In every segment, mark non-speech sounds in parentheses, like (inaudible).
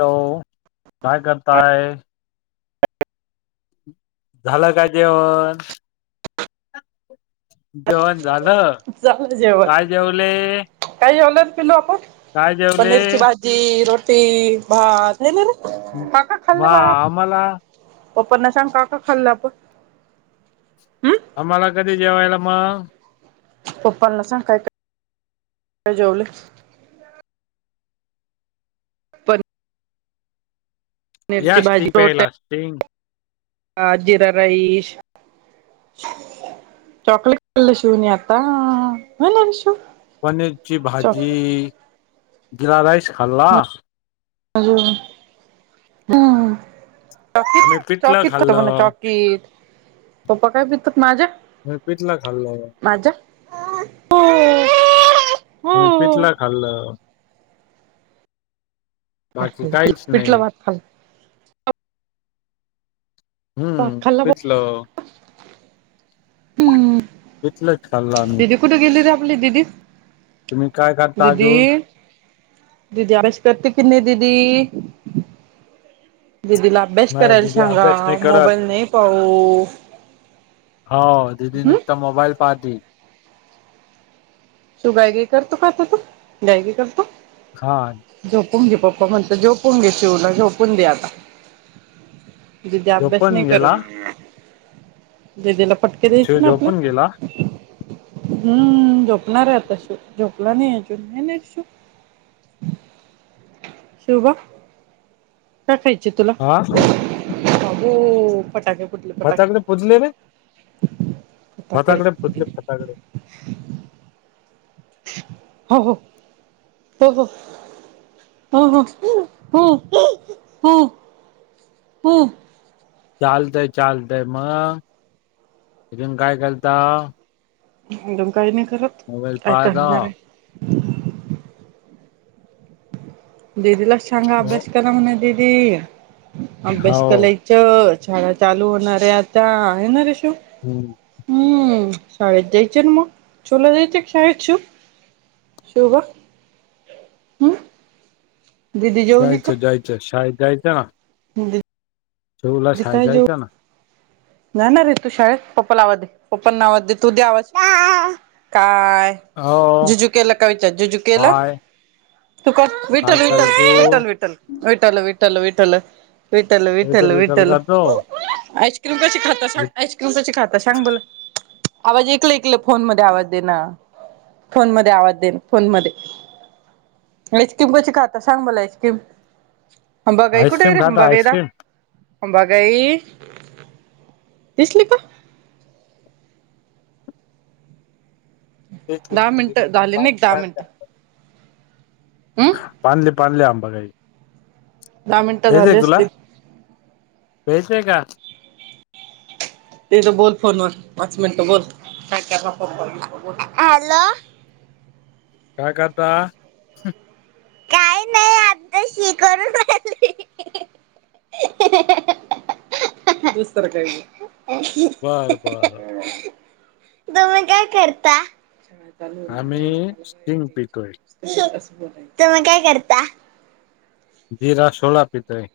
Hello काय करताय? झालं काय जेवण? जेवण झालं झालं जेवण काय जेवले? काय जेवलो पिल्लू आपण काय जेवले पनीरची भाजी, रोटी, भात म काय काय खाल्लं वा बाळा? आम्हाला पप्पांना सांग काय काय खाल्लं आपण हम्म. आम्हाला कधी जेवायला मग? पप्पां न सांग काय काय का जेवले? या पनीरची आईस्क्रीम प्यायला आईस्क्रीम. ह जिरा राईस चॉकलेट खाल्ल शिवनी आता हो ना रे शिवू. पनीरची भाजी जिरा राईस खाल्ला. ह हम्. चॉकी आम्ही पिठलं चॉकी त खाल्लं म्हण चॉकीत. पप्पा काय पितात माझे आम्ही पिठलं खाल्लं माझ्या. हम. (inaudible) आणि पिठलं खाल्ल. ह बाकी काहीच नाही पिठलं भात खाल्लं. भात हम्म खाला पिठलं बोल हम्म. पिठलं च खाल्लं आम्ही. कुठे गेली र आपली दिदी? तुम्ही काय खाल्लं? दिदी दिदी आश करत कि न‌ दिदी दिदी ला अभ्यास नाही करायला दिदी सांगा अभ्यास नाही करत मोबाईल नाही पाहू. हो दिदी हम्म नुकता मोबाईल पाहते. शिवु गाई गाई करतो काय आता तू गाई गाई करतो. हा. झोपून घे पप्पा म्हणत झोपून घे शिवला झोपून दे आता. दीदी अभ्यास झोपून नाही गेला करत दिदीला पटके द्यायचे शिव ना आपल्या झोपून गेला झोपणार आता शिवु झोपला नाहीच नाही शिशु. शिवबा. का खायचे तुला हा बाबो फटाके फटाके फोतले रे फटाकडे फटाकडया फुटल्या फटाकया हो हो. हो हो हो हो हो हो चालतय चालतय मग तथून काय करलत म काही नाही करत म मोबाईल काय फहाय द करणार आहे दिदीला सांगा अभ्यास कला म्हणे दीदी अभ्यास हो. केलाय च शाळा चालू होणारे आता आहेणार रे शू हम्म हम् शाळे जाईच मग चला जाईचे शाळेच शिवबा हां जायचं जायचं शाळद जायचं ना ह. शिवला शाळेत जायचा ना? नाही ना रे तू शाळेत पप्पा आवाज दे पप्पना आवाज दे तू द्या आवास काय हो झुजु केला काय विचार झुजु केला काय तू का काय विठल कर तू विठल विठल विठल विठल विठल विठल विठल विठल तर विठल करतो आईस्क्रीम कशी खाता सां आईस्क्रीम कशी खाता सांग बोला आवाज ऐकल ऐकलं फोन मध्ये आवाज दे ना फोन मध्ये आवाज देन फोन मध्ये आईस्क्रीम कशी खात सांग मला आईस्क्रीम हंबागाई कुठे आईस्क्रीम रे खाता हंबागयला आईस्क्रीम अंबाबाई दिसली का दहा मिनट झाले ना एक दहा मिनट पाधले पानले आंबा काही दहा मिनिटं फेच आहे झाली तुला असतील फेच का ते त बोल फोन व वाच मिनट बोल हॅलो काकात काही नाही आता शिकव विस्तर काळ बरं बरं तुम्ही काय करता ह आम्ही सिंग पिकोय तर मग काय करता जिरा सोळा पित आहे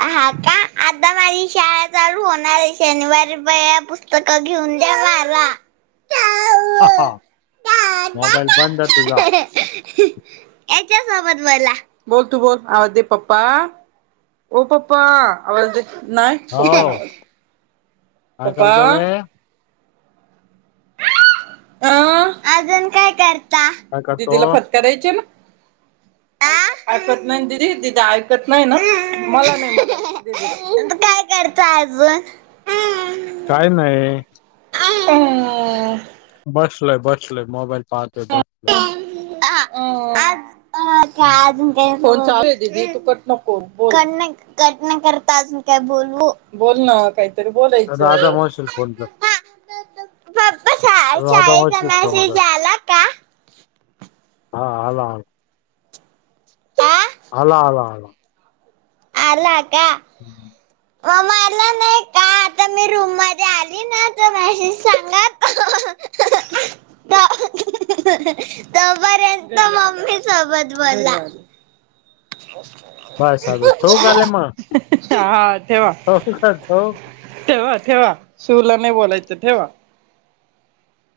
हा का आता माझी शाळा चालू होणार आहे शनिवारी प पुस्तक घेऊन द्या मला हा मोबाईल बंद आहे तुझा याच्या सबत वला बोल तू बोल आव दे पप्पा पप्पा आ नाय हो प्पा ना काय काल तोळे अं अजून काय करता काय करतो दिदीला फतकारायचे ना (inaudible) ऐकत नाही ददी ददी ऐकत नाही ना मला नाही करत अज काय नाही ह बसलय बसलय मोबाईल पाहतोय बसलेय हा फोन हम्म. चालू आहे दीदी फुकट नको हा बोल कटना करताजून काय बोलवू बोल ना काय तरी राधा बोलायचं मावशीला फोन कर हा पप्पा राधा शाळेचा मावशीला फोन मेसेज कर आला का हा आला हा आला आला आला अला का हम् मग मला नाही का आता मी रूम मध्ये आली ना तर मेसेज सांग त (inaudible) तपर्यंत मम्मी सोबत बोलला बस आता ठेवू का हा लै मग हा ठेवा ठेवू का ठेवू ठेवा ठेवा शूवला नाही बोलायचं ठेवा